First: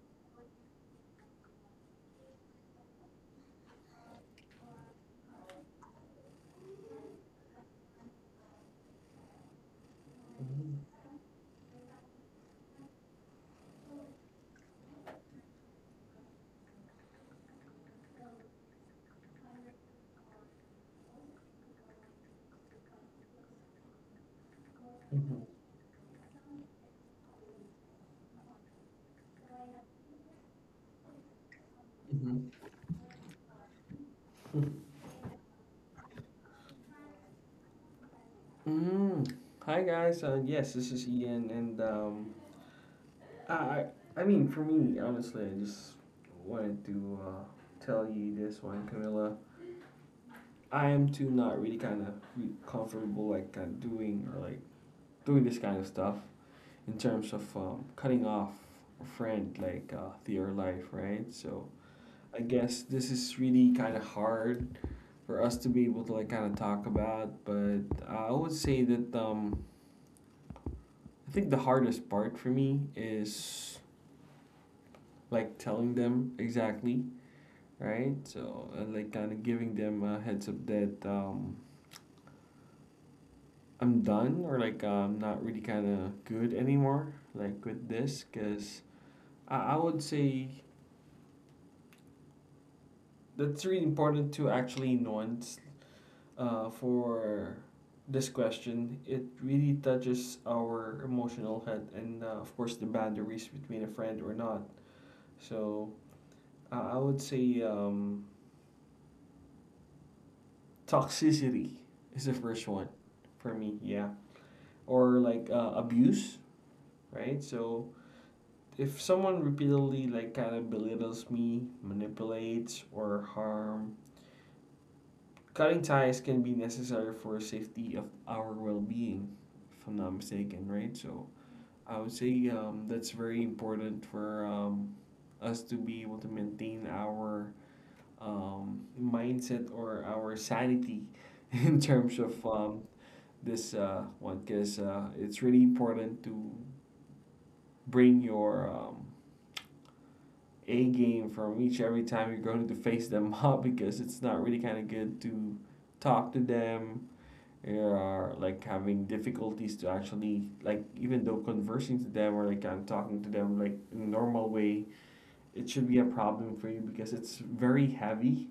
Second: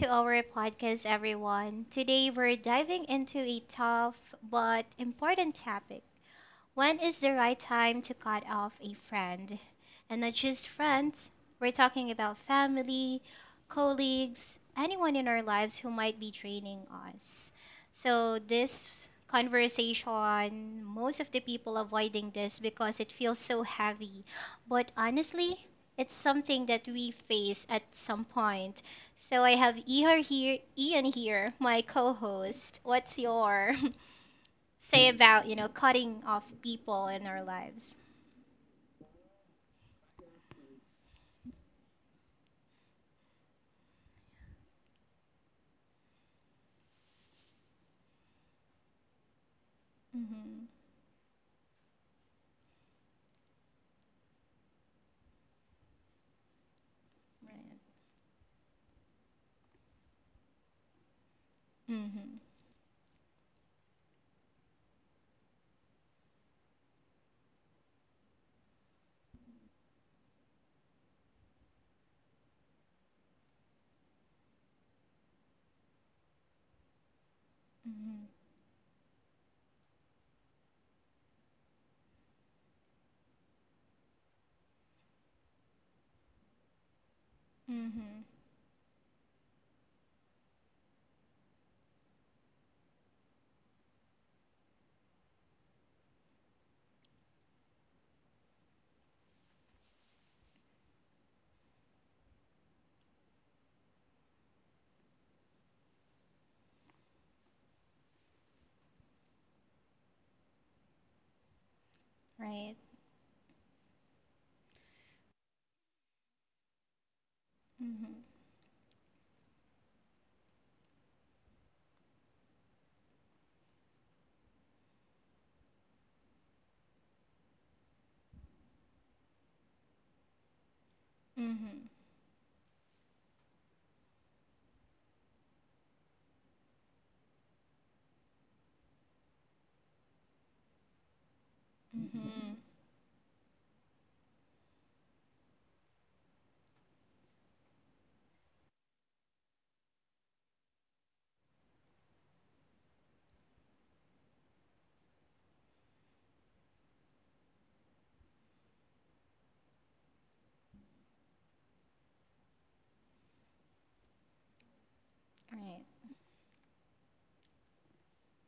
to our podcast, everyone. Today we're diving into a tough but important topic. When is the right time to cut off a friend? And not just friends, we're talking about family, colleagues, anyone in our lives who might be draining us. So, this conversation, most of the people avoiding this because it feels so heavy. But Mhm, honestly, it's something that we face at some point. So, I have Ian here, my co mhm, host. What's your mhm. say about cutting off people in our lives. Mm. Hi guys, yes, this is Ian, and I, I, I mean, for me, honestly, I just wanted to tell you this one, Camilla. Mm-hmm. I am too not really kind of comfortable like doing or like doing this kind of stuff in terms of Right. cutting off a friend like to your life, right? So I Mm-hmm. guess this is really kind of hard for us to be able to like kind of talk about, but I would say that I think the hardest part for me is like telling them exactly, right? Mm-hmm. So like kind of giving them a heads up that I'm done or like I'm not really kind of good anymore, like with Mm-hmm. this, because I would say that's really important to actually nuance for this question. It really touches our emotional head and of course the boundaries between a friend or not. So I would say toxicity is the first Right. one for me, yeah, or like abuse, right? So Mm-hmm. if someone repeatedly like kind of belittles me, manipulates or harm, cutting ties can be necessary for safety of our well-being, if I'm not mistaken, right? So Mm-hmm. I would say that's very important for us to be able to maintain our mindset or our sanity in terms of Mm-hmm. This one, because it's really important to bring your A game from each every time you're going to face them up, because it's not really kind of good to talk to them, or like having difficulties to actually like even though conversing to them, or like I'm talking to them like in a normal way, it Right. should be a problem for you because it's very heavy,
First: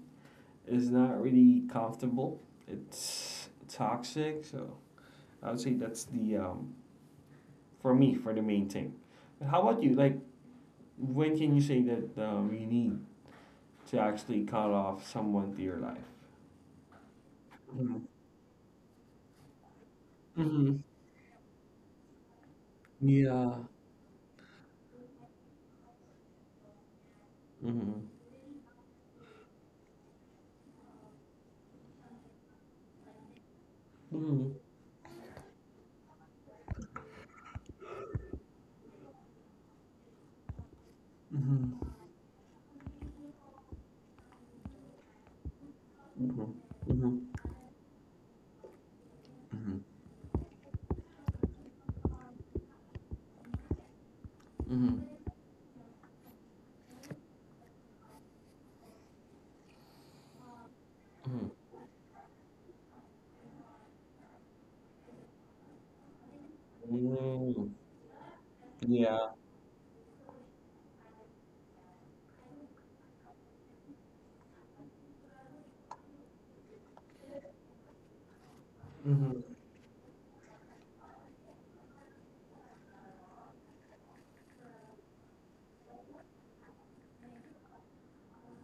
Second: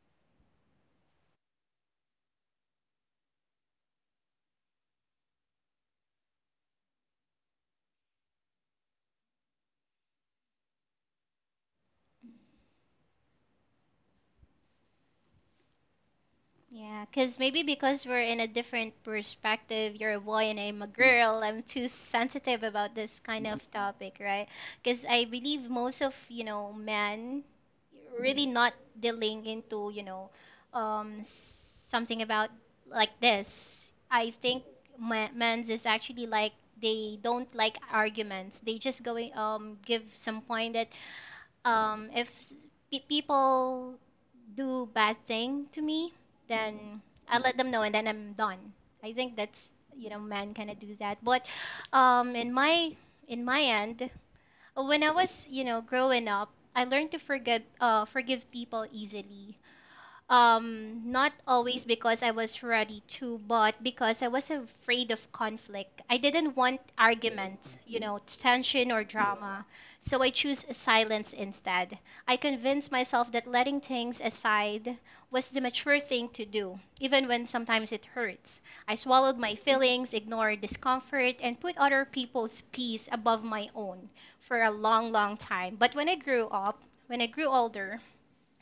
it's not really comfortable, it's toxic. So I would say that's the for me, for the main thing. But how about you? Like, when can you say that you need to actually cut off someone to your life? Yeah, because maybe because we're in a different perspective, you're a boy and Mm-hmm. I'm a girl, I'm too sensitive about this kind Yeah. of topic, right? Because I believe most of, you know, men Mm-hmm. really not dealing into, um, something about like this. I Mm-hmm. think ma- men's is actually like they don't like arguments. They just going give some point that Mm-hmm. If people do bad thing to me, Mm-hmm. then Mm-hmm. I let them know and then I'm done. I think that's you know men kind of do that. But um, in my in my end, when I Mm-hmm. was you know growing up, I learned to forgive forgive people easily. Not always because I was ready to, but because I was afraid of conflict. I didn't want Mm-hmm. arguments, you know, tension Mm-hmm. or Yeah. drama. So I choose silence instead. I convinced myself that letting things aside was the mature thing to do, even when sometimes it hurts. I swallowed Mm-hmm. my feelings, ignored discomfort, and put other people's peace above my own for a long, long time. But when I grew older,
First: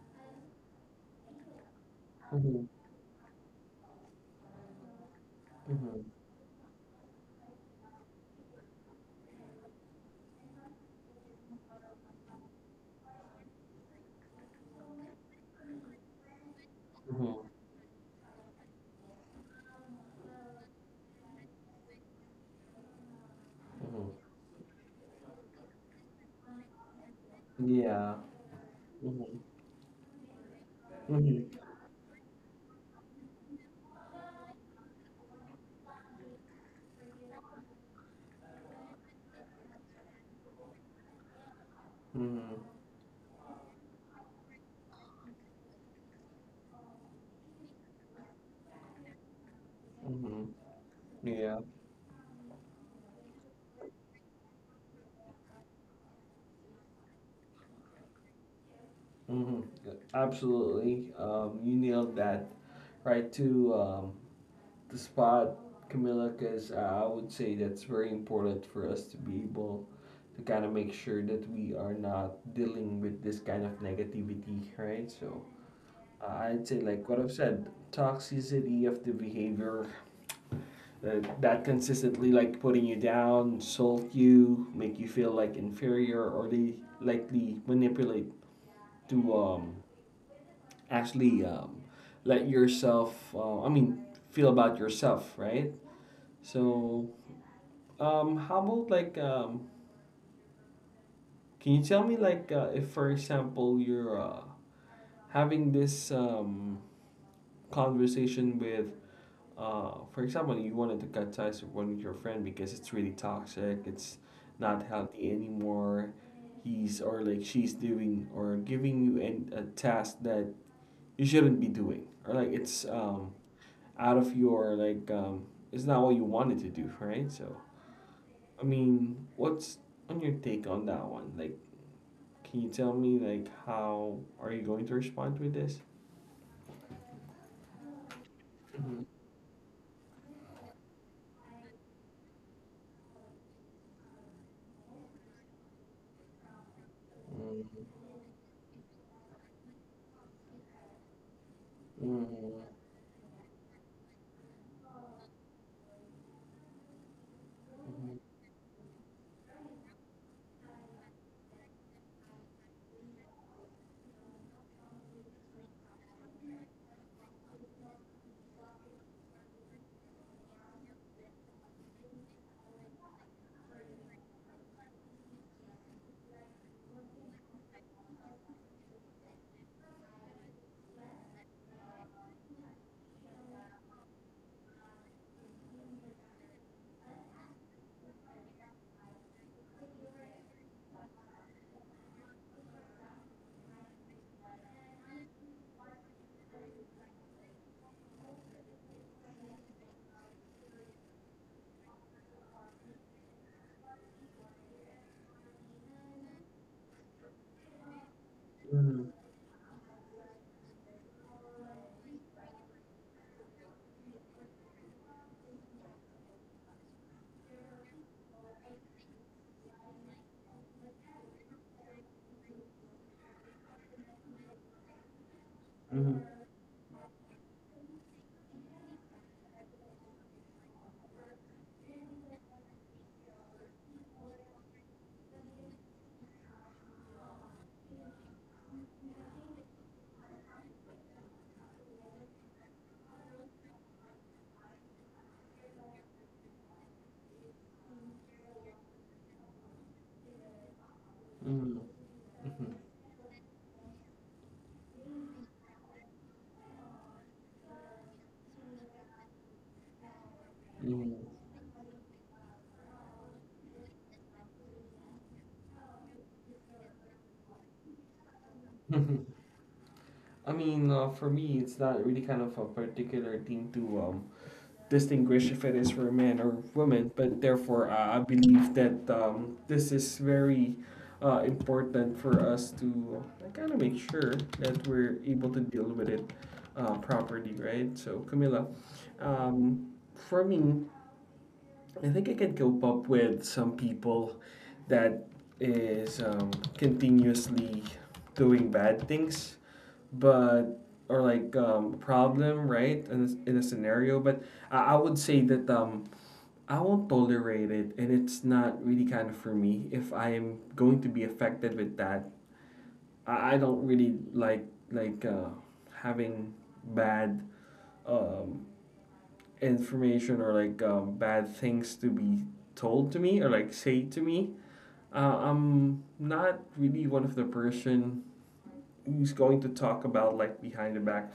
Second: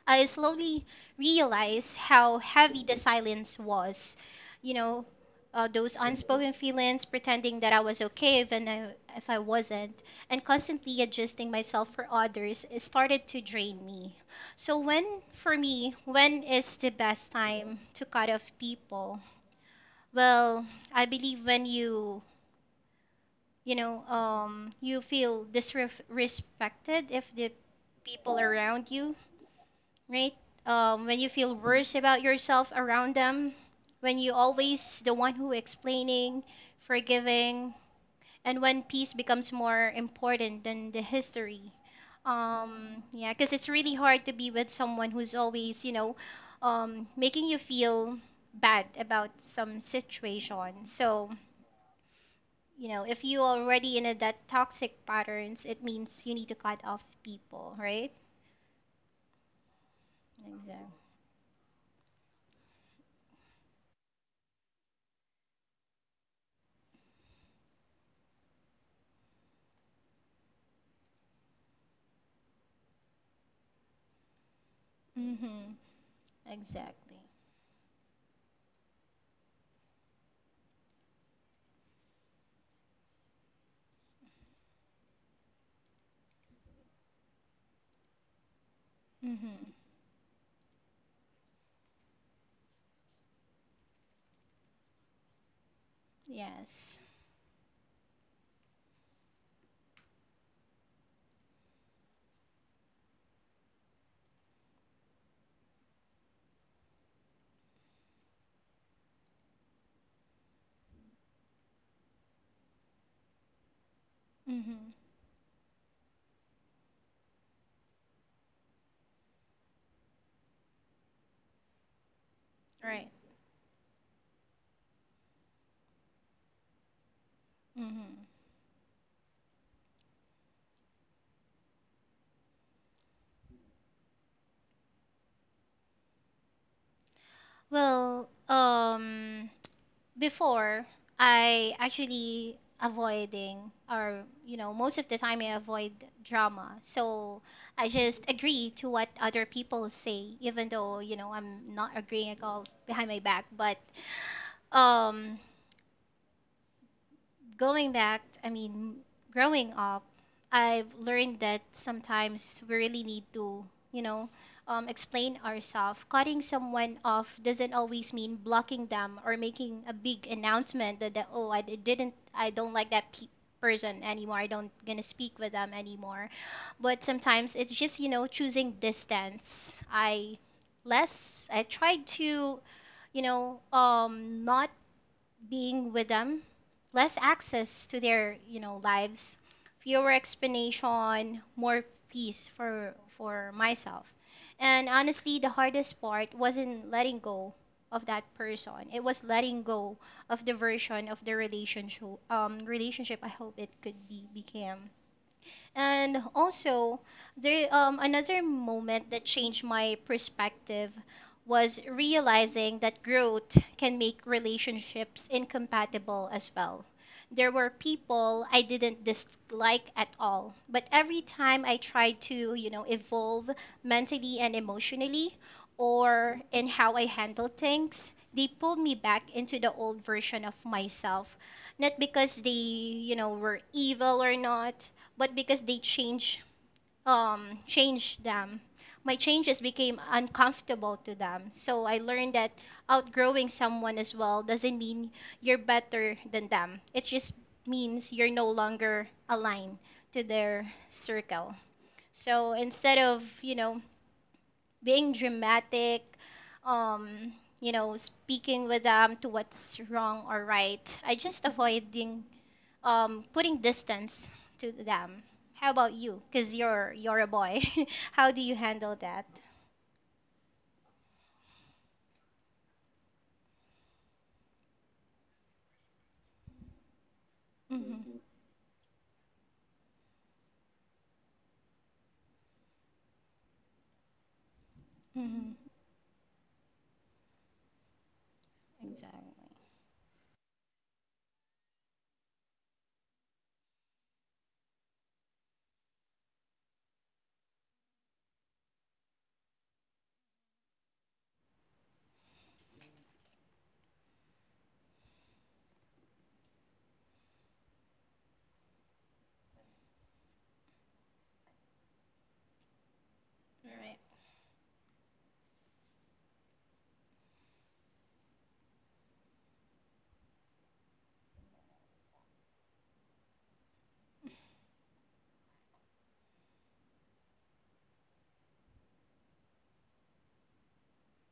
I slowly realized how Mm-hmm. heavy the silence was. You know, those Mm-hmm. unspoken feelings, pretending that I was okay even if I wasn't, and constantly adjusting myself for others, it started to drain me. So, for me, when is the best Mm-hmm. time to cut off people? Well, I believe when you know, Mm-hmm. You feel disrespected if the Yeah. people around you Mm-hmm. right? When you feel Mm-hmm. worse about yourself around them, when you always the one who explaining, forgiving, and when peace becomes more important than the history. Mm-hmm. Yeah, because it's really hard to be with someone who's always, you know, making you feel bad about some Mm-hmm. situation. So, Yeah. you know, if you already in a, that toxic patterns, it means you need to cut off people, right? Mm-hmm. Exactly. Absolutely. You nailed that right to the spot, Camilla, because I would say that's very important for us to be able to kind of make sure that we are not dealing with this kind of negativity, right? So Mm-hmm. I'd say, like Exactly. what I've said, toxicity of the behavior uh, that consistently like putting you down, insult you, make you feel like inferior, or they likely manipulate to Mm-hmm. Actually let yourself, I mean, feel about yourself, right? Yes. So how about like can you tell me like if for example you're having this conversation with for example you wanted to cut ties with one of your friend because it's really toxic, it's not Mm-hmm. healthy anymore. He's or like she's doing or giving you an, a task that you shouldn't be doing, or like it's Right. Out of your like it's not what you wanted to do, right? So Mm-hmm. I mean, what's on your take on that one? Like, can you tell me like how are you going to respond with this? Well, before I actually avoiding or you know most of the time I avoid drama. So I just agree to what other people say even though you know I'm not agreeing at Mhm, all behind my back, but um going mhm, back, I mean, growing up, I've learned that sometimes we really need to, you know, explain ourselves. Cutting someone off doesn't always mean blocking them or making a big announcement that oh, I don't like that person anymore. I don't gonna speak with them anymore. But sometimes it's just, you know, choosing distance. I tried to, you know, not being with them, less access to their, you know, lives, fewer explanation, more peace for myself. And honestly, the hardest part wasn't letting go of that person. It was letting go of the version of the relationship I hope it could be became. And also, there another mhm, moment that changed my perspective was realizing that growth can make relationships incompatible as well. There were people I didn't dislike at all, but every time I tried to, you know, evolve mentally and emotionally mhm, or in how I handle things, they pulled me back into the old version of myself, not because they you know were evil or not, but because they change change them my changes became uncomfortable to them. So I learned that outgrowing someone as well doesn't mean you're better than them, it just means you're no longer aligned to their circle. mhm, So mhm, instead of you know being dramatic, um you know speaking with them to what's wrong or right, mhm, I just avoiding, putting distance to them. How about you? Because you're a boy. How do you handle mhm. that? I mean, for me, it's not really kind of a particular thing to distinguish if it is for a man or woman, but therefore I Mm-hmm. believe that this is very important for us to kind of make sure that we're able Mm-hmm. to deal with it properly, right? So, Camila, um, for me, I think I can cope up with some people that is continuously doing bad things, but or like problem, right? In a scenario, but I would say that I won't tolerate it, and it's not really kind of for me. If I am going to be affected with that, I don't Right. really like like having bad um, information, or like bad things to be told to me or like say to me. I'm not really one of the person who's going to talk about like behind the back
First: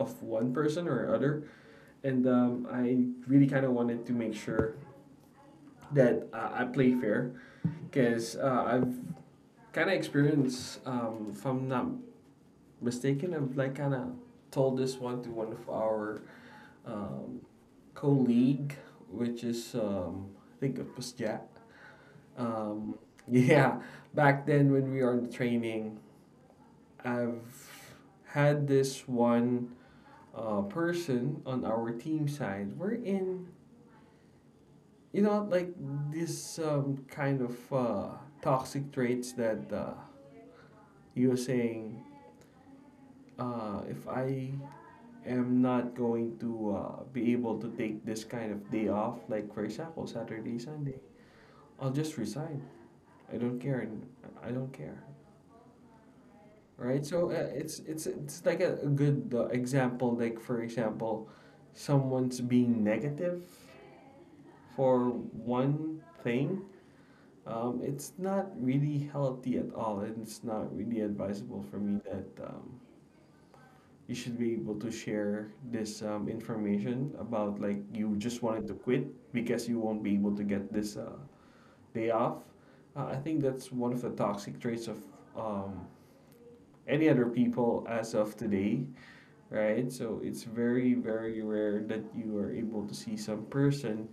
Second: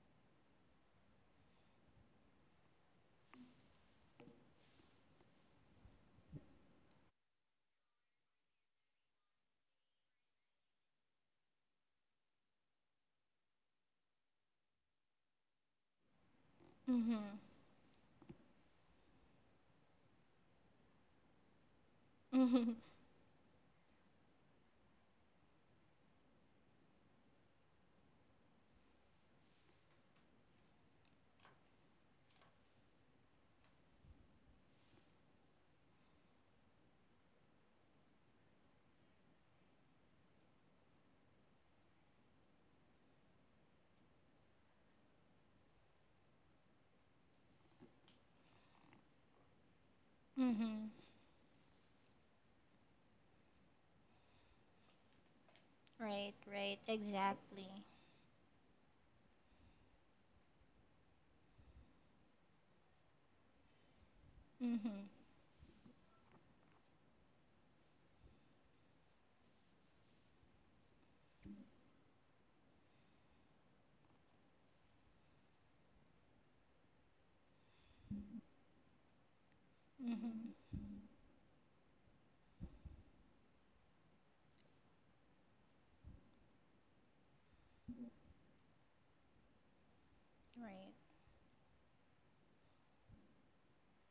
of one person or other, and I really kind of wanted to make sure that I play fair. Because I've kind of experienced, if I'm not mistaken, I've like kind of told this one to one of our Mm-hmm. um, colleague, which is I think it was Jack. Mm-hmm. Um, yeah, back then when we are in training, I've had this one person on our team side. We're in, like this kind of toxic traits that you were saying, if I am not going to be able to take this kind of day off, like for example Saturday, Mm-hmm. Sunday, I'll just resign. I don't care. And I don't care. Right. Right. Right? So Exactly. it's like a good example. Like for example, someone's being negative Mm-hmm. for one thing. It's not really healthy at all, and it's not really advisable for me that you should be able to share this information about like you just wanted to quit because you won't be able to get Mm-hmm. this day off. I think that's one of the toxic traits of um, any other people as of today, right? So it's very, Right. very rare that you are able to see some person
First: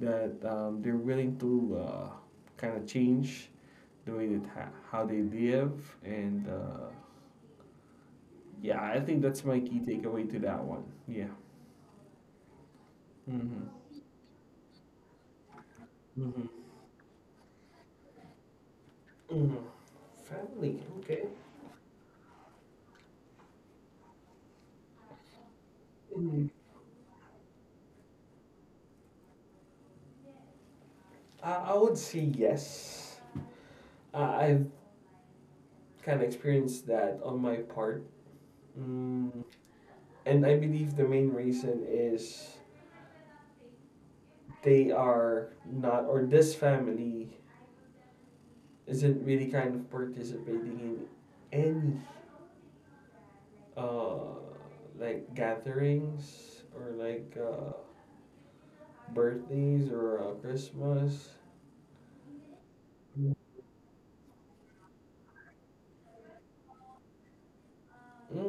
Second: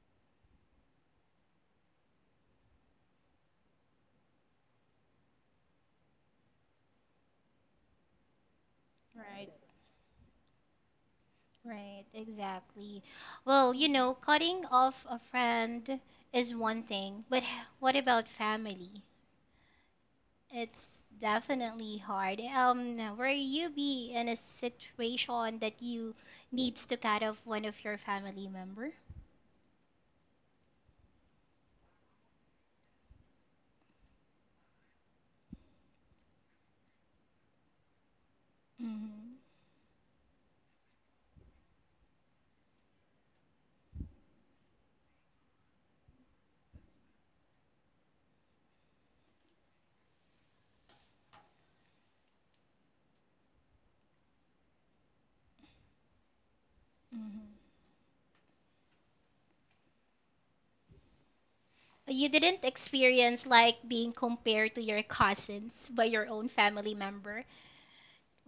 that they're willing to kind of change the way that how they live, and yeah, I think that's Right. my key takeaway to that one. Yeah. Right. Exactly. Mm-hmm. Well, you know, cutting off a friend Mm-hmm. is one thing, but what about family? hmm Family, It's okay. definitely hard. Were you be in a situation that you Mm. needs to cut off one of your family member? I would say yes. I I've kind of experienced that on my part. Hmm. Mm. And I believe the main reason is they are not, or this family isn't really kind of participating in any uh, like gatherings, or like Hmm. Birthdays or Christmas. You didn't Mm. experience like being compared to your cousins by your own family member.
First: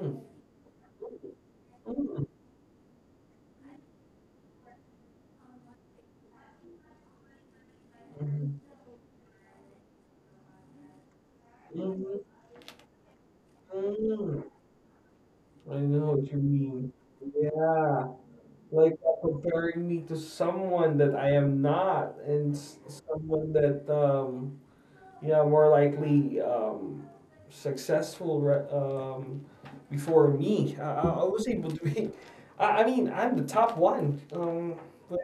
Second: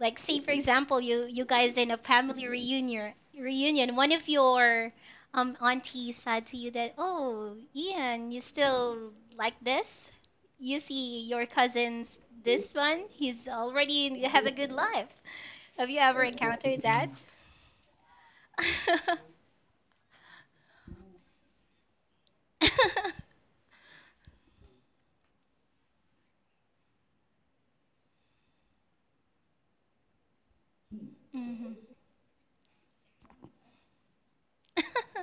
Like say for example, you guys in a family reunion, one of your aunties said to you that, "Oh, Ian, you Mhm. still like this? You see your cousins Mhm. this one, he's already Mm, have a good life." I Have you know ever what you encountered mean. that? Yeah, like comparing me to someone that I am not, and someone that yeah, more likely successful before me. I was able Hmm. to be. I mean, I'm the top one. But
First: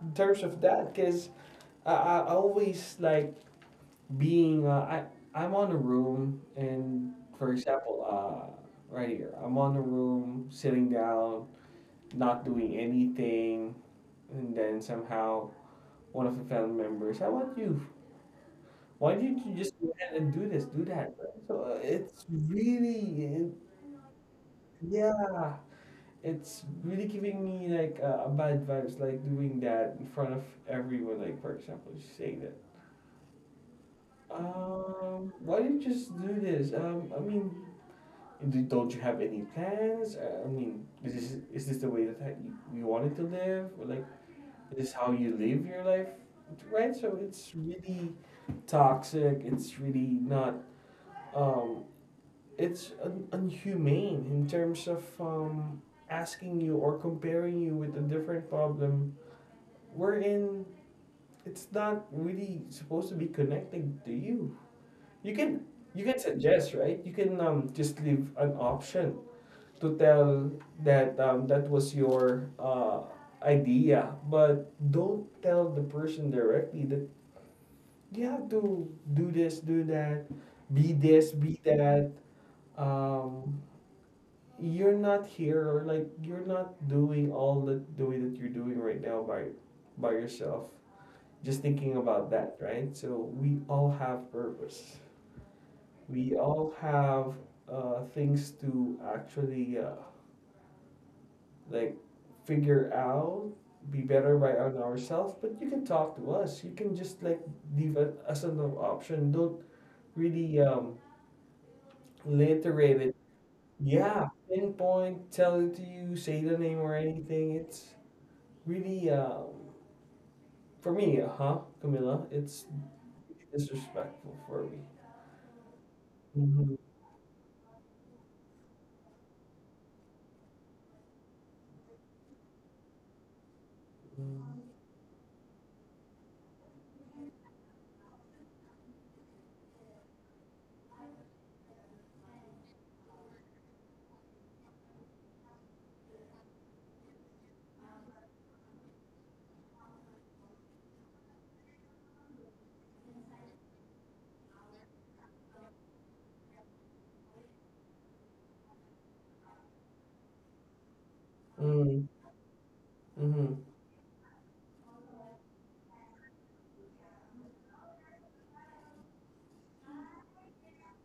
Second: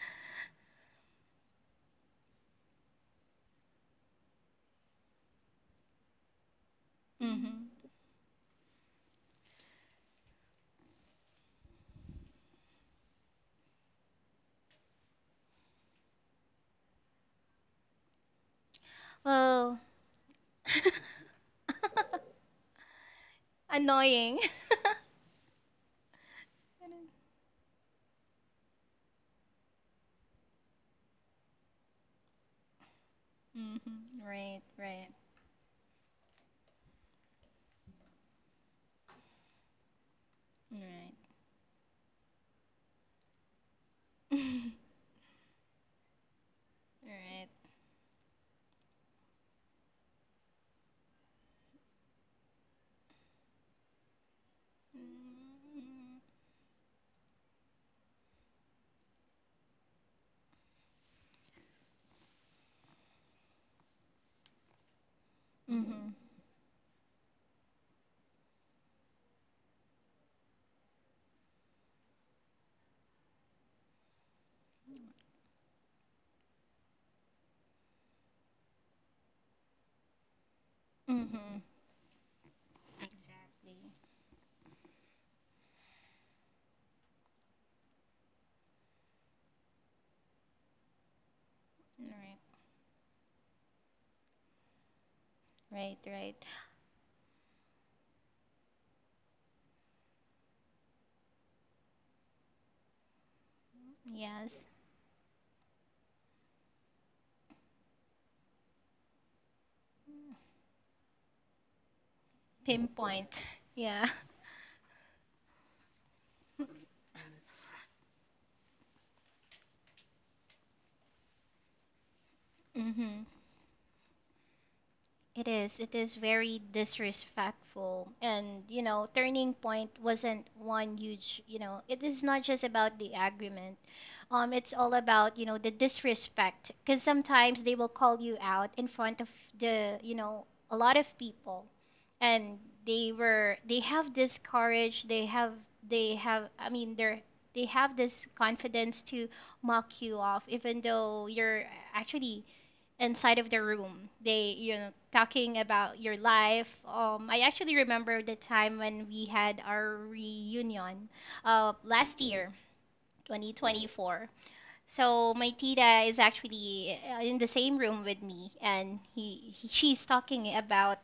in terms of that, because I always like being, I'm on a room, and for Hmm. example right here I'm on a room sitting down, not doing anything, and then somehow one of the family members, I want you, why didn't you just Well, go ahead and do this, do that, right? So it's really it, annoying. yeah, it's really giving me like a bad vibes like doing that in front of everyone, like for example just saying that Mhm. Right, right, why didn't you just do this, I mean, not you have any plans? I mean, is right. this the way that you wanted to live? Or like, is this how you live your life? Right? So Right. it's really toxic. It's really not. Um, it's unhumane in terms of asking you or comparing you with a different problem, wherein it's not really supposed to be connecting to you. You can you Mm-hmm. can suggest, right? You can just leave an option to tell that that was your idea, but don't tell the person directly that you have to do this, do that, be this, Mm-hmm. be that. Um, you're not here, or like you're not doing all the way that you're doing right now by yourself. Just thinking about that, right? So we all have purpose. Right, We right. all have things to actually like figure out, be better by Yes. on ourselves. But you can talk to us. You can just like leave it as an option. Don't really reiterate it. Pinpoint. Yeah. Yeah, pinpoint, tell it to you, say the name or anything. It's really for me, Camilla? It's Mm-hmm. disrespectful for me. It is. It is very Mm-hmm. disrespectful. And, you know, Turning Point wasn't one huge, you know, it is not just about the agreement. It's all about, you know, the disrespect. Because sometimes they will call you out in front of the, you know, a lot of people. And they have this courage, they have I mean they're they have this confidence to mock you off even though you're actually inside of the room, they you know talking about your life. Um, I actually remember the time when we had our reunion Mm-hmm. last year, Mm-hmm. 2024. So my tita is actually in the same room with me, and he she's talking about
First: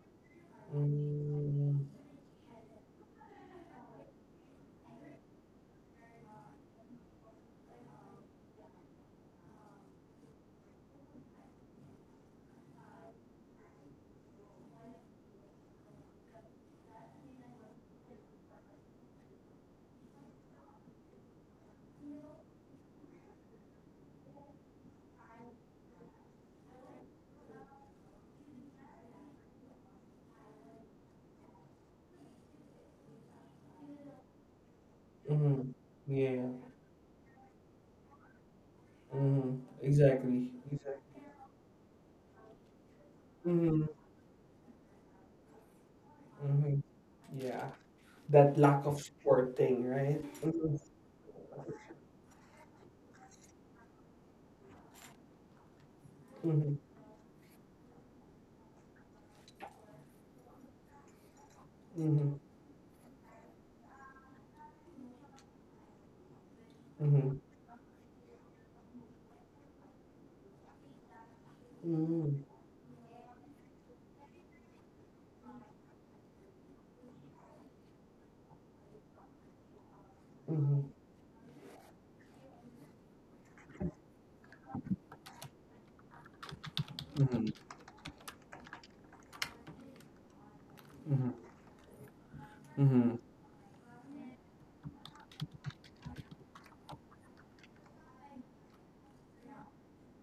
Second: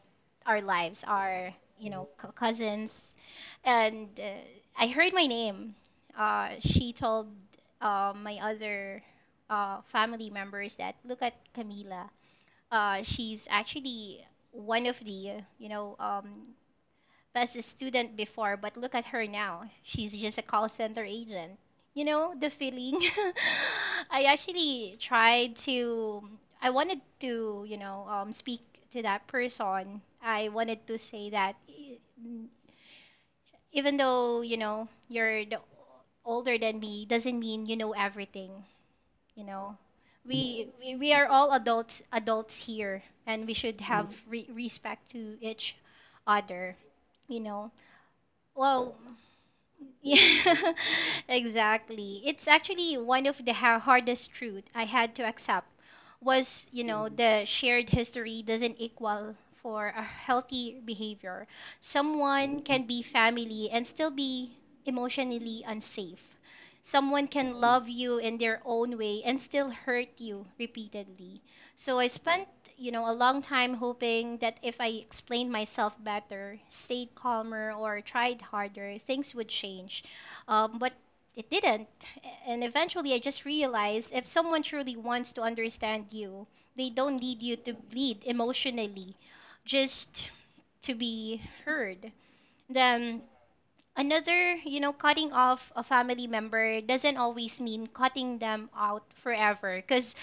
our lives, our Mm-hmm. you know cousins, and I heard my name. She told my other family members that, look at Camila. She's actually one of the you know as a student before, but look at her now. She's just a call center agent. You know, the feeling. I actually tried to, I wanted to, you know, speak to that person. I wanted to say that even though, you know, you're the, Mm-hmm. Yeah. older than me, doesn't mean you know everything, you Mm-hmm. know. Exactly. We, we Exactly. are all adults here and we should Mm-hmm. have respect to each other, Mhm. you know. Yeah, that lack Well, of support thing, right? yeah, Mhm. exactly. It's actually one of the hardest truth I had to accept was, Mhm. you know, Mhm. the shared history doesn't equal for a healthy behavior. Someone can be family and still be emotionally unsafe. Mhm. Someone Mhm. can love you in their own way and still hurt you repeatedly. So I Mhm. spent, you know, a long time hoping that if I explained myself better, stayed calmer, or tried harder, things would change. But it didn't. And eventually I just realized if someone truly wants to understand you, they don't Mhm. need Mhm. you to bleed emotionally just to be heard. Mhm. Mhm. Then another, you know, cutting off a family member doesn't always mean cutting them out forever, because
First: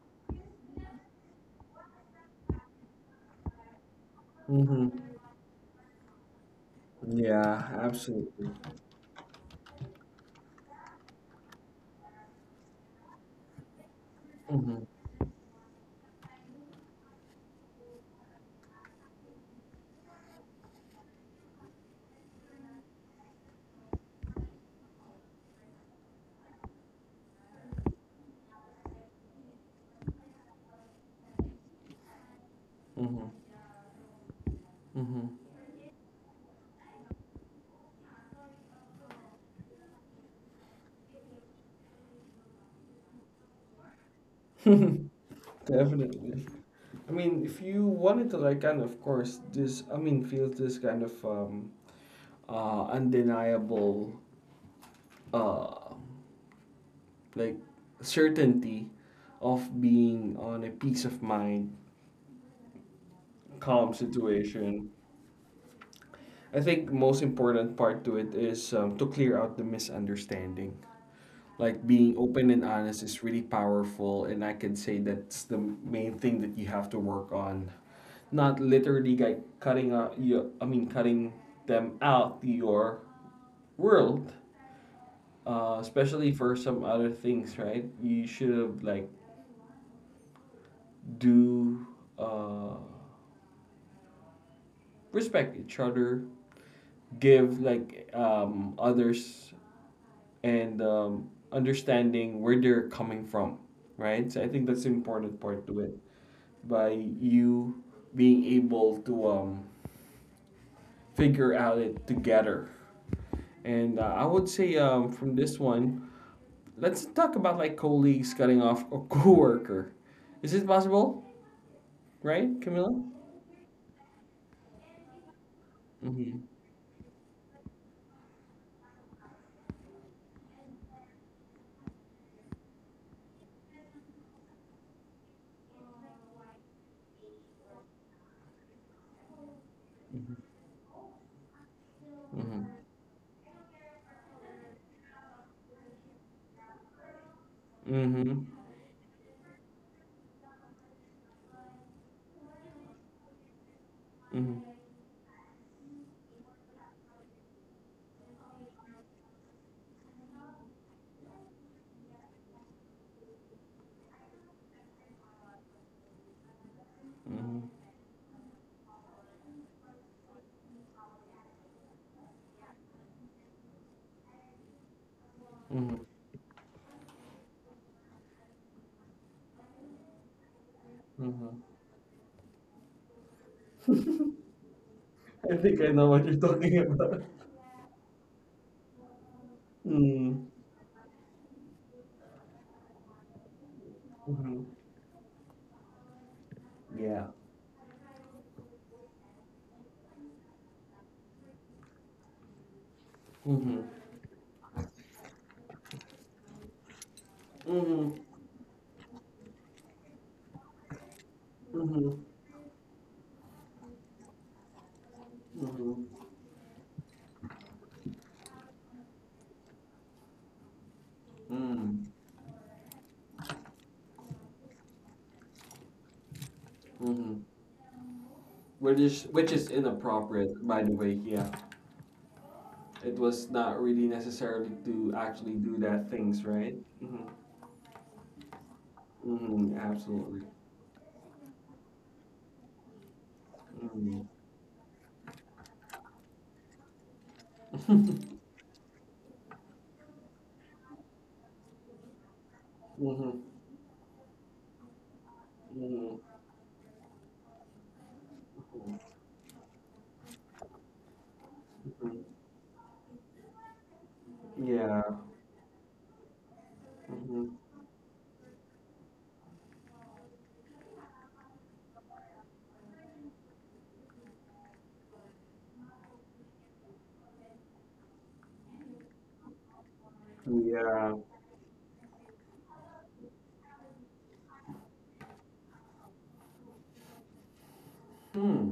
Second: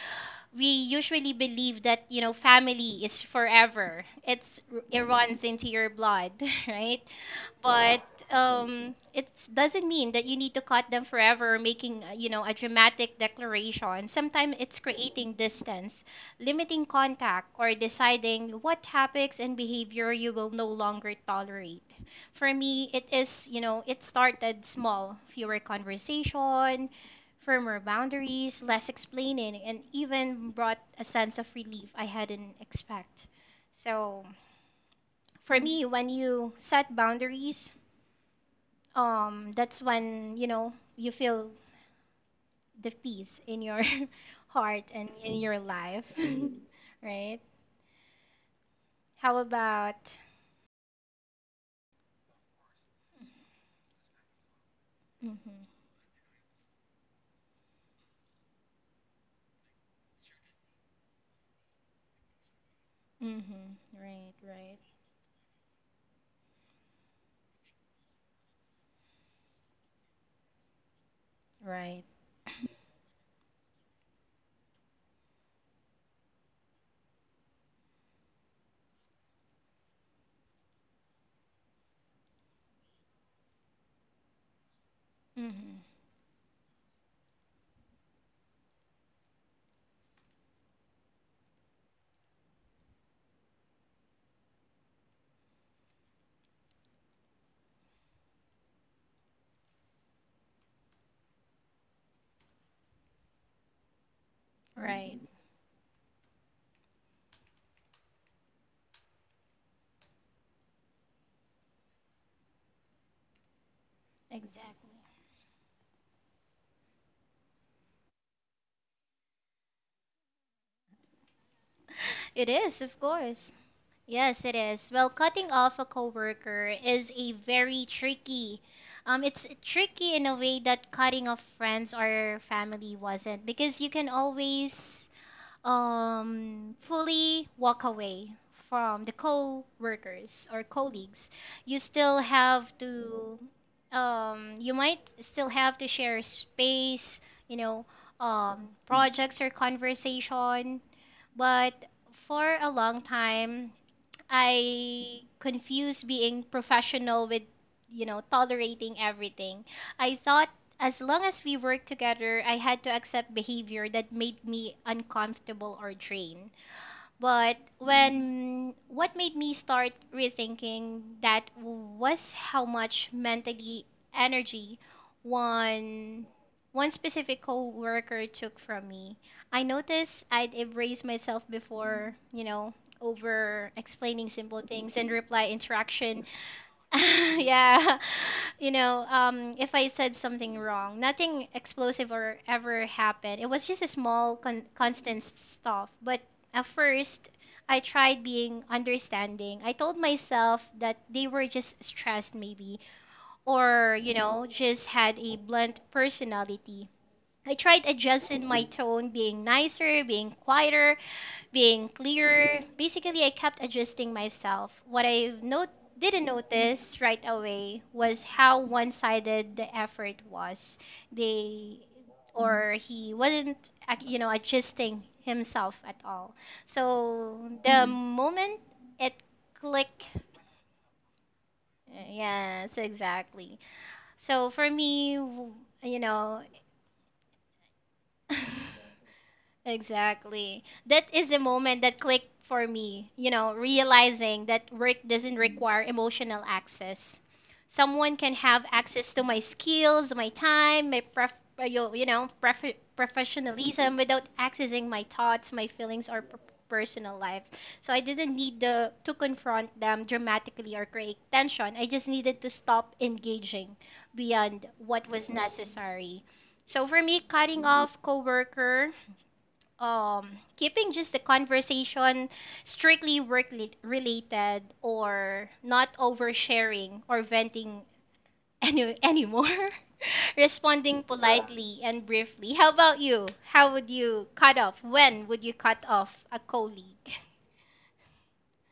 we usually believe that, you know, family is forever. It's Mhm. it runs into your blood, right? Yeah, But absolutely. It doesn't mean that you need to cut them forever, making you know a dramatic declaration. Sometimes it's Mhm. creating distance, limiting contact, or deciding what topics and behavior you will no longer tolerate. For me it is, you know, it started small: fewer conversation, firmer boundaries, less explaining, and even brought a sense of relief I hadn't expect. Mhm. So Mhm. for me, when you set boundaries, that's when you know you feel the peace in your heart and in your life. Definitely. I Right. mean, if you wanted to like kind of How course this, I about mean, feels this kind of undeniable hmm. uh like certainty of being on a peace of mind, Hmm. calm Right, right, situation. I think most important part to it is to clear out the misunderstanding. Like right. being open and honest is really powerful, and I can say that's the main thing that you have to work on. Not literally like cutting out you, I mean cutting them out your world, Hmm. especially for some other things, right? You should have like do uh respect each other, give like others, and understanding where they're coming from, right? So I think that's the important Right. part to it. By you being able to figure out it together, and I would say Exactly. from this one, let's talk about like colleagues cutting off a coworker. Is it possible, right, It Camila? is, of course. Yes, it is. Well, cutting off a Mm-hmm. coworker is a very tricky, it's tricky in a way that cutting off friends or family wasn't, because you can always fully walk away from the Mm-hmm. co-workers or colleagues, you still have to, you might still have to share space, you know, Mm-hmm. Projects or conversation. But for a long time, Mm-hmm. I confused being professional with, you know, tolerating everything. I thought as long as we worked together, I had to accept behavior that made me uncomfortable or drained. Mm-hmm. But when what made me start rethinking that was how much mentally energy Mm-hmm. one one specific coworker took from me. I noticed I'd erase myself before, over Mm-hmm. explaining simple things and I reply think I know what you're interaction talking about. yeah if I said Mm. something wrong, nothing explosive or ever happened. It was just a small Mm-hmm. Constant stuff. But at Yeah. first, I tried being understanding. I told myself that they were just stressed, maybe, Mm-hmm. or just had a blunt personality. I tried Mm-hmm. adjusting my tone, being nicer, being quieter, being Mm-hmm. clearer. Basically, I kept adjusting myself. What I Mm-hmm. didn't notice right away was how one sided the effort was. They Mm. or he wasn't, adjusting himself at all. Mm-hmm. So the moment Which it is which is clicked, inappropriate, by the way. Yeah, yes, it was exactly. not really So necessarily for to me, actually do you that things, know, right? Mm-hmm. Mm-hmm. Absolutely. exactly. That is the moment that clicked for me, Mm-hmm. realizing that work doesn't require emotional access. Someone can mm-hmm. have access to my skills, my time, my Mm-hmm. professionalism without accessing my thoughts, my feelings or personal life. So I didn't need to confront them dramatically or create tension. I just needed Mm-hmm. to stop engaging beyond Yeah. what was necessary. So for me, Mm-hmm. cutting off coworker, um keeping just the conversation strictly work related, or not oversharing or venting anymore, responding Yeah. politely and briefly. How about you? How would you cut off? When would you cut off a colleague? Hmm.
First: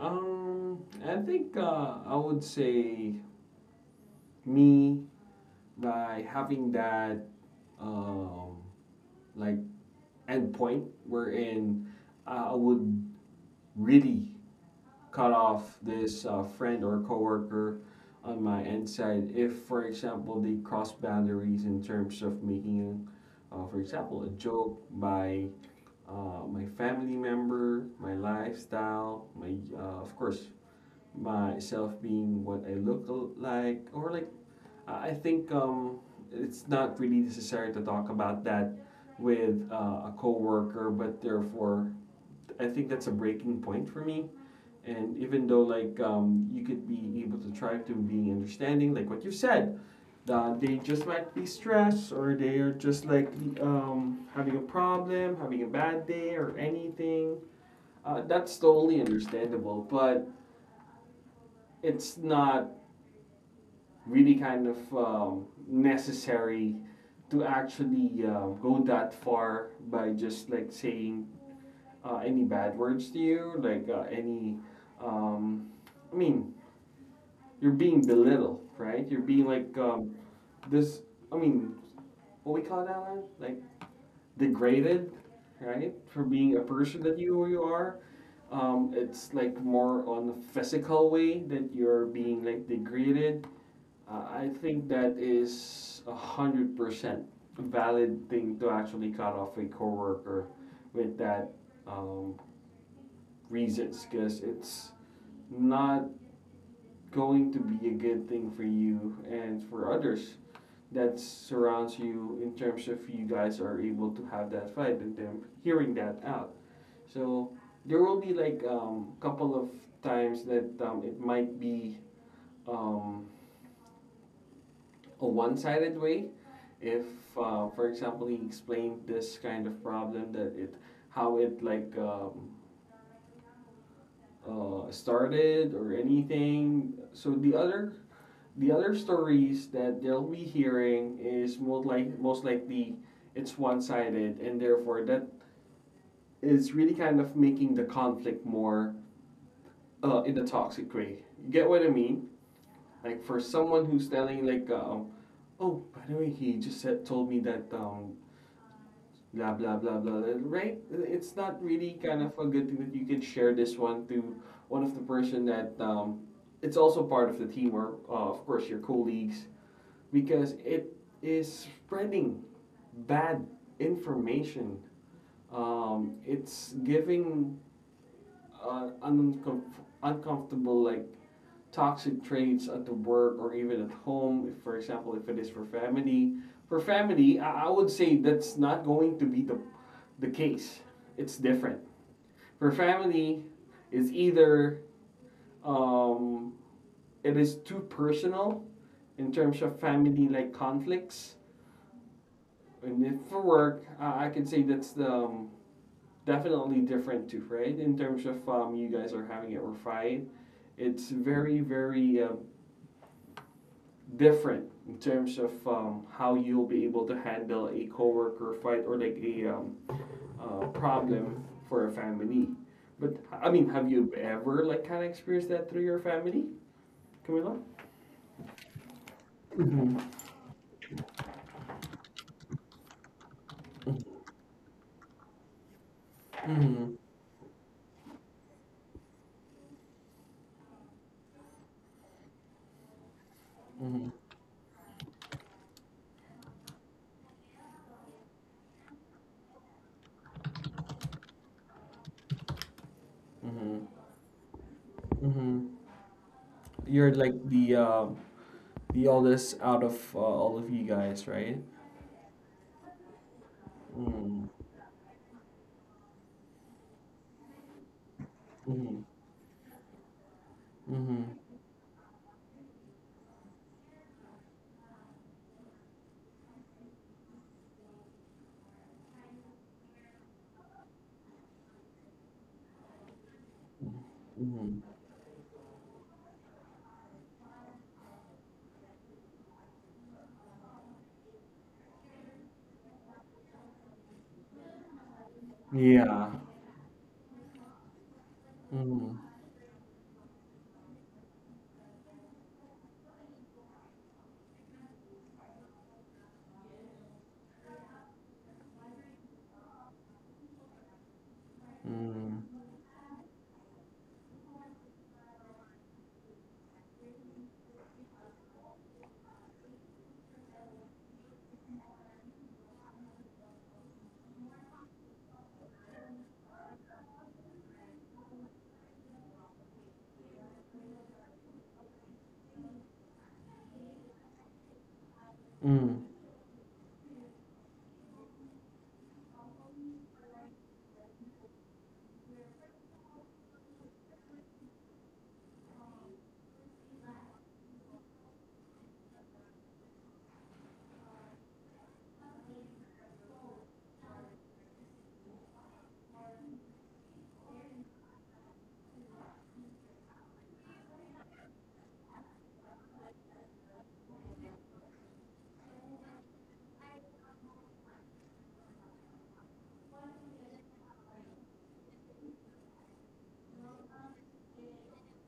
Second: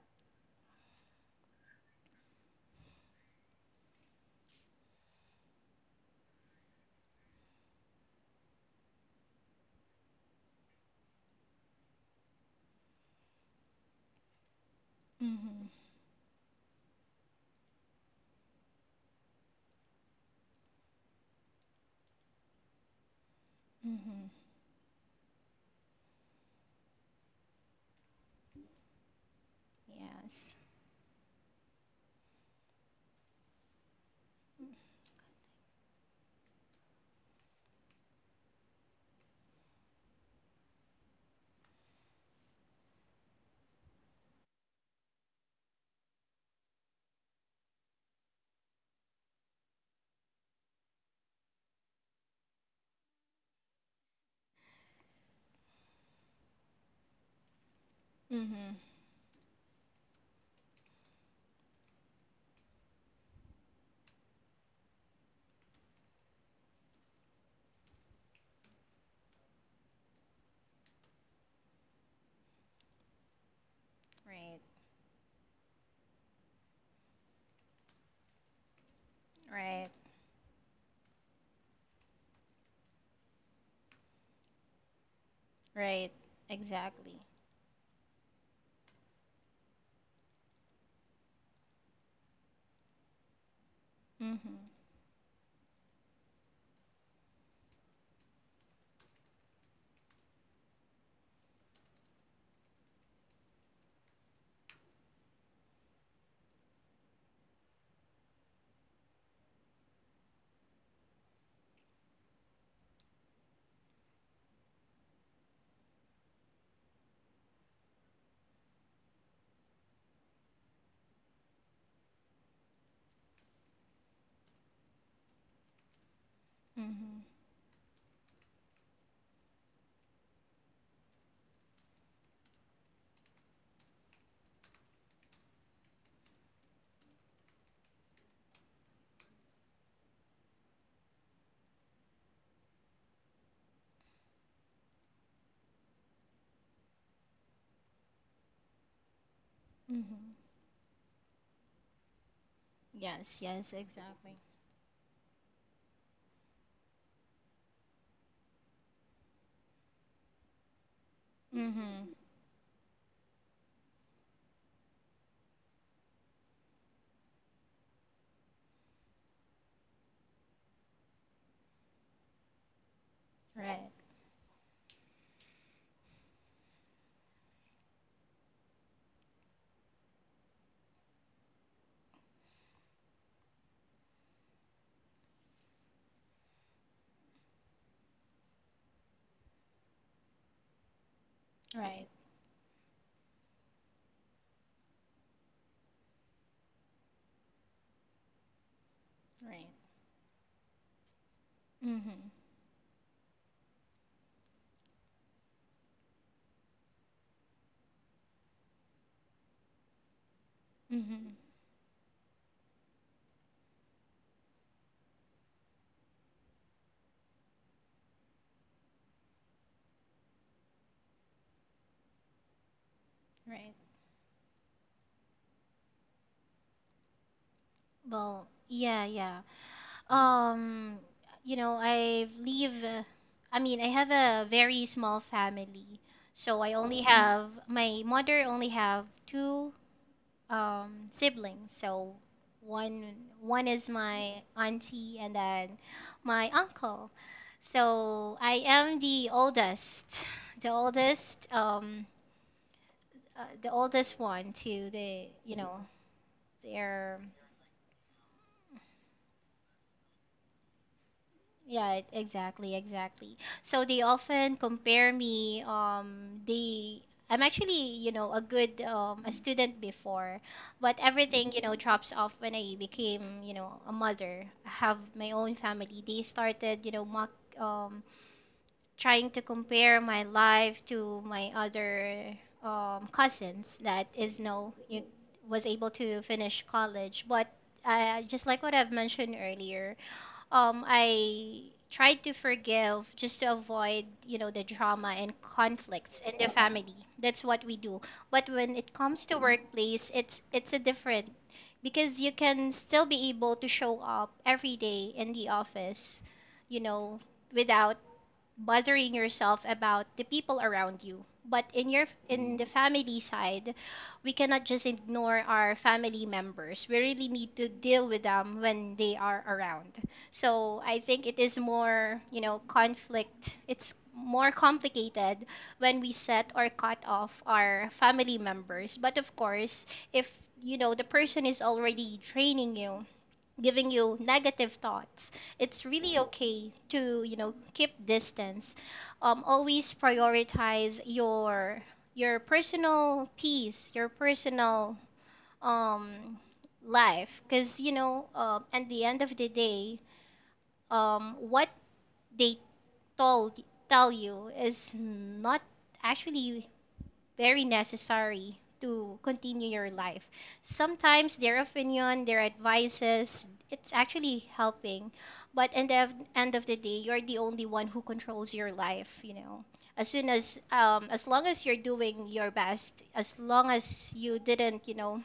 I think I would say me by having that um, like endpoint wherein I would really cut Mm-hmm. off this friend or coworker on my end side if, for example, they cross boundaries in terms of making, for example, a Mm-hmm. joke by my family member, my lifestyle, my of course Yes. myself being what I look like, or like I think it's not really necessary to talk about that with a coworker, but therefore, I think that's a breaking point for me. And even though like you could be able to try to be understanding, like what you said, they just might be stressed or they are just like having a problem, having a bad day or anything. That's Mm-hmm. totally understandable, but it's not really kind of necessary to actually go that far by just like saying any bad words to you, like any. Right, Um, I mean, you're being belittled, right? You're being like right, this. I mean, what we call that, Alan? Like degraded, right? right, For being a person that exactly. you are. It's like more on the physical way that you're being like degraded. I I Mm-hmm. think that is 100% valid thing to actually cut off a coworker with that um, reasons because it's not going to be a good thing for you and for others that surrounds you in terms of you guys are able to have that fight and them hearing that out. So there will be like a couple of times that it might be um, a one-sided way if Mm-hmm. For example he explained this kind of problem that it how it like started or anything so the other stories that they'll be hearing is most likely it's one-sided and therefore that is really kind of making the conflict more Mm-hmm. in a toxic way. You get what I mean? Like Yes, for yes, someone who's exactly. telling like oh by the way he just said told me that blah blah blah blah blah, right? It's not really Mm-hmm. kind of a good thing that you can share this one to one of the person that it's also part of the teamwork, of course your colleagues, because it is spreading bad Right, information. It's giving uh, uncom- uncomfortable like toxic traits at the work or even at home if, for example if it is for family. For family, I would say that's not going to be the case. It's different. right. For family is either um, it is too personal in terms Right. of family like conflicts. Mhm. And if for work I can say that's the definitely different too, right? In terms of you guys are having it refined, it's Mhm. very, very different in terms of how you'll be able to handle a coworker fight or like a problem for a family. But I mean, Right. have you ever like kind of experienced that through your family, Camila? Well, yeah, yeah. Mm-hmm. Mm. I live I mean, I have a very small family. So I Mm-hmm. only Oh. have my mother, only have two siblings. So one is Mm-hmm. my auntie and then my uncle. So I am the oldest, the oldest the Mm-hmm. oldest one to the, Mm-hmm. You're their. like the the oldest out of all of you guys, right? Yeah, exactly, exactly. So they often Mm-hmm. compare me. They, I'm actually, a good Mm-hmm. A student before, but Mhm. everything, drops off when I became, a mother. I have my own family. They started, mock, um, trying to compare my life to my other cousins that is no, Mhm. you was able to finish college, but just like what I've mentioned earlier, I tried to forgive just to avoid, the drama and conflicts Yeah. in the family. That's what we do. But when it Mhm. comes to workplace, it's a different, because you can still be able to show up every day in the office, you know, without bothering yourself about the people around you. But in your Mhm. in the family side, we cannot just ignore our family members. We really need to deal with them when they are around. So I think it is more, conflict. It's more complicated when we set or cut off our family members. But of course, if the person is already draining you, giving you negative thoughts, it's Mhm. really okay to, keep distance, always prioritize your personal peace, your personal um, life, because at the end of the day, what they told tell you is not actually very necessary to continue your life. Sometimes their opinion, their advices, it's actually helping. But in the end of the day, you're the only one who controls your life, As long as you're doing your best, as long as you didn't,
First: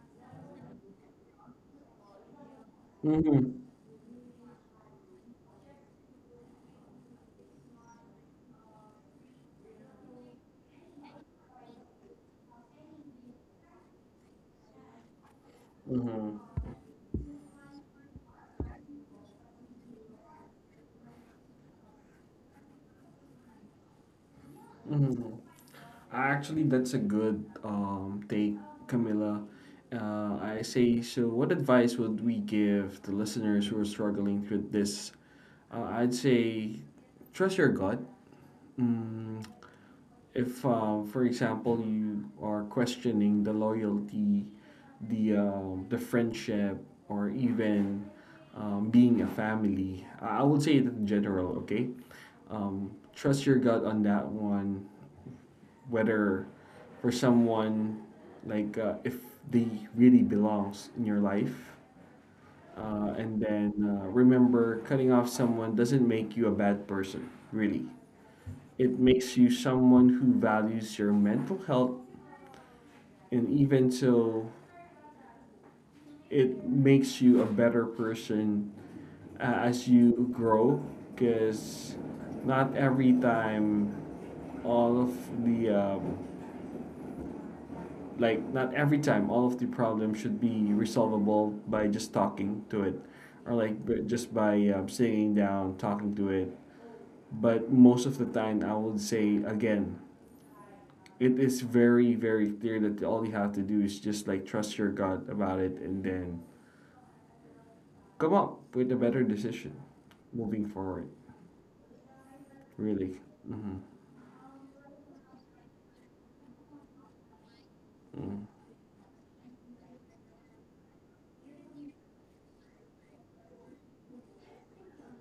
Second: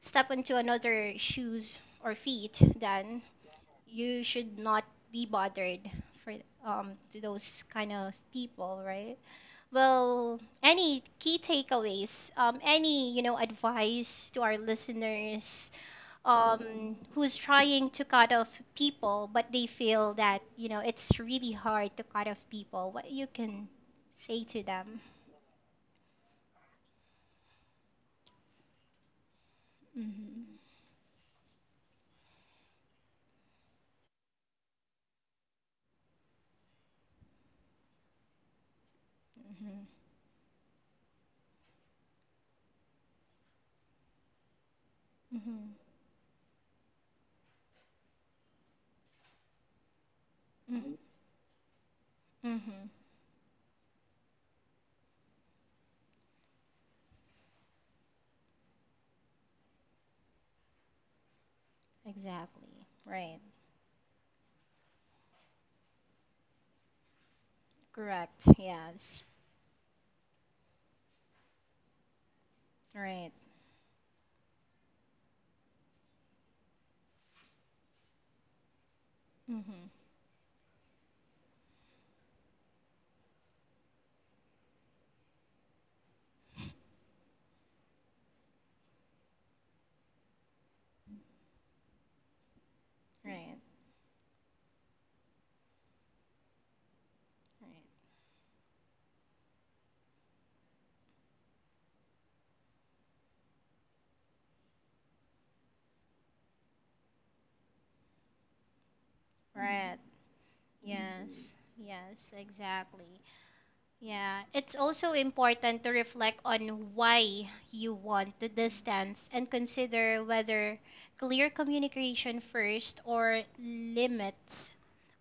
step into another shoes or feet, then Mhm. you should not be bothered for to those kind of people, right? Well, any key takeaways, any, advice to our listeners Mhm. Who's trying to cut off people, but they feel that, it's really hard to cut off people, what you can say to them. Mhm. Actually, that's a good take, Camilla. Mm-hmm. I say, so what advice would we give the listeners who are struggling with this? I'd say, trust your gut. Mm, Mm-hmm. if for example you are questioning the loyalty, Mm-hmm. The friendship, or even being a family, I would say that Mm-hmm. in general okay. Mm-hmm. Trust your gut on that one whether for someone like if they really belongs in your life, Exactly. Right. and then remember cutting off someone doesn't make you a bad person really. Correct. It Yes. makes you someone who values your mental health. Right. And even so, it makes you a better person Mm-hmm. as you grow. Because not every time all of the like not every time all of the problem should be resolvable by just talking to it or Right. like just by sitting down talking to it. But Right. most of the time I would say again, it is very very clear that all you have to do is just like trust your gut about it and then come up with a better decision Right. moving forward. Yes. Yes, Really. exactly. Mm-hmm. Yeah, it's also important to reflect on why you want Mm, the distance and consider whether clear communication first or limits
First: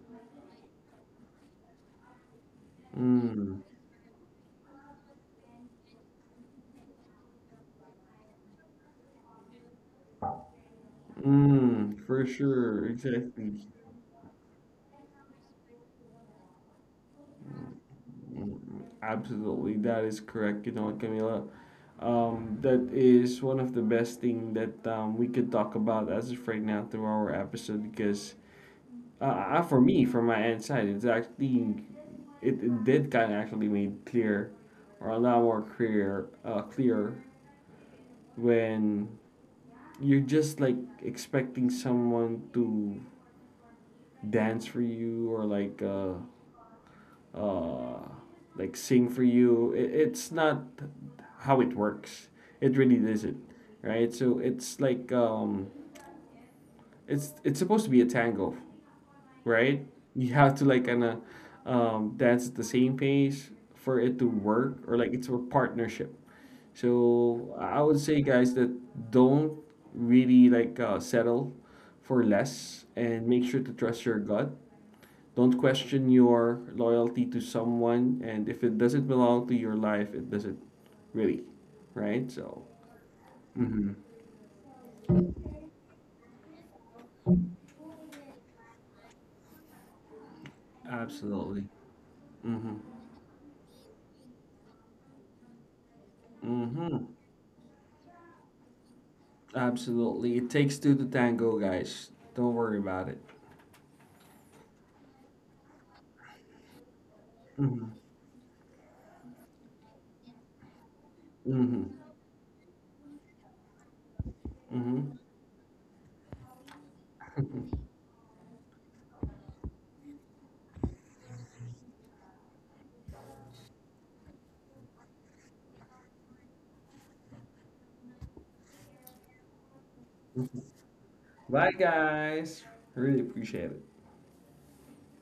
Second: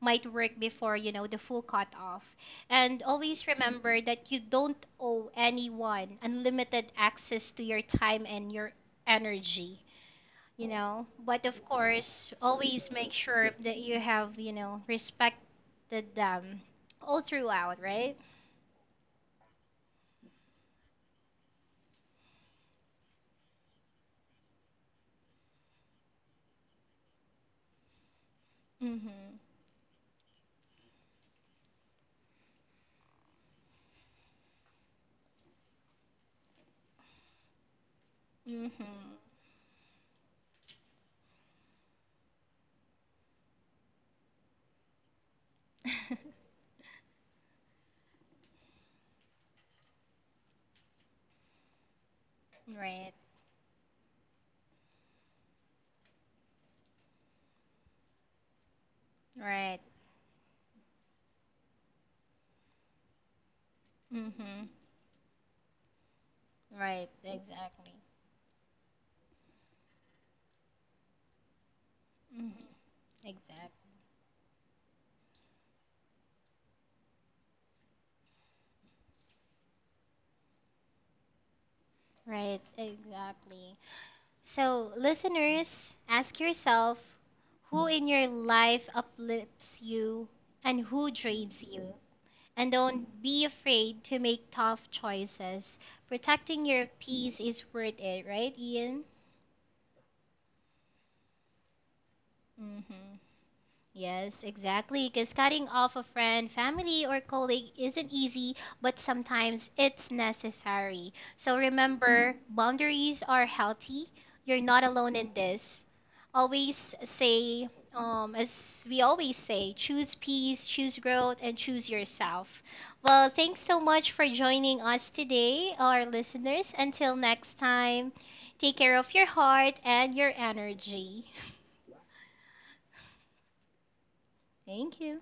might work before, the full cutoff. And always mm, remember that you don't owe anyone unlimited access to your time and your energy, But of Mm. For course, sure, always make exactly. sure that you have, respected them all throughout, right? Mm, absolutely, that is correct. You know what, Camila? That is one of the best thing that we could talk about as of right now through our episode because Mm-hmm. For me, from my end side, it's actually it did kind of actually made clear or a lot more clear, clear when Mm-hmm. you're just like expecting someone to dance for you or uh like sing for you. It's not how it works. It really Right. isn't, right? So it's like it's supposed to be a tango, Right. right? You have to like kind of dance at the same pace for it to Mm-hmm. work, or like it's a partnership. Right. So I Exactly. would say, guys, that don't really like settle for Mm-hmm. less and make sure to Exact. trust your gut. Don't question your loyalty to someone, and if it doesn't belong to your life, it doesn't really, right? Right. So, Exactly. mm-hmm. So, listeners, ask yourself who in your life uplifts you and who Absolutely, drains you. And mm-hmm. don't be afraid to make tough choices. Protecting your Mm-hmm. peace is worth it, right, Ian? Absolutely, it takes two to tango, guys. Don't worry about Mm-hmm. it. Yes, exactly. Because cutting off a friend, family, or colleague Mm-hmm. isn't easy, but sometimes it's necessary. So Mm-hmm. remember, boundaries are healthy. You're not Mm-hmm. alone in this. Always say, as we always say, choose peace, choose growth, and choose yourself. Well, thanks so much for joining us today, our listeners. Until next time, take care of your heart and your energy. Bye, guys. Really appreciate it. Thank you.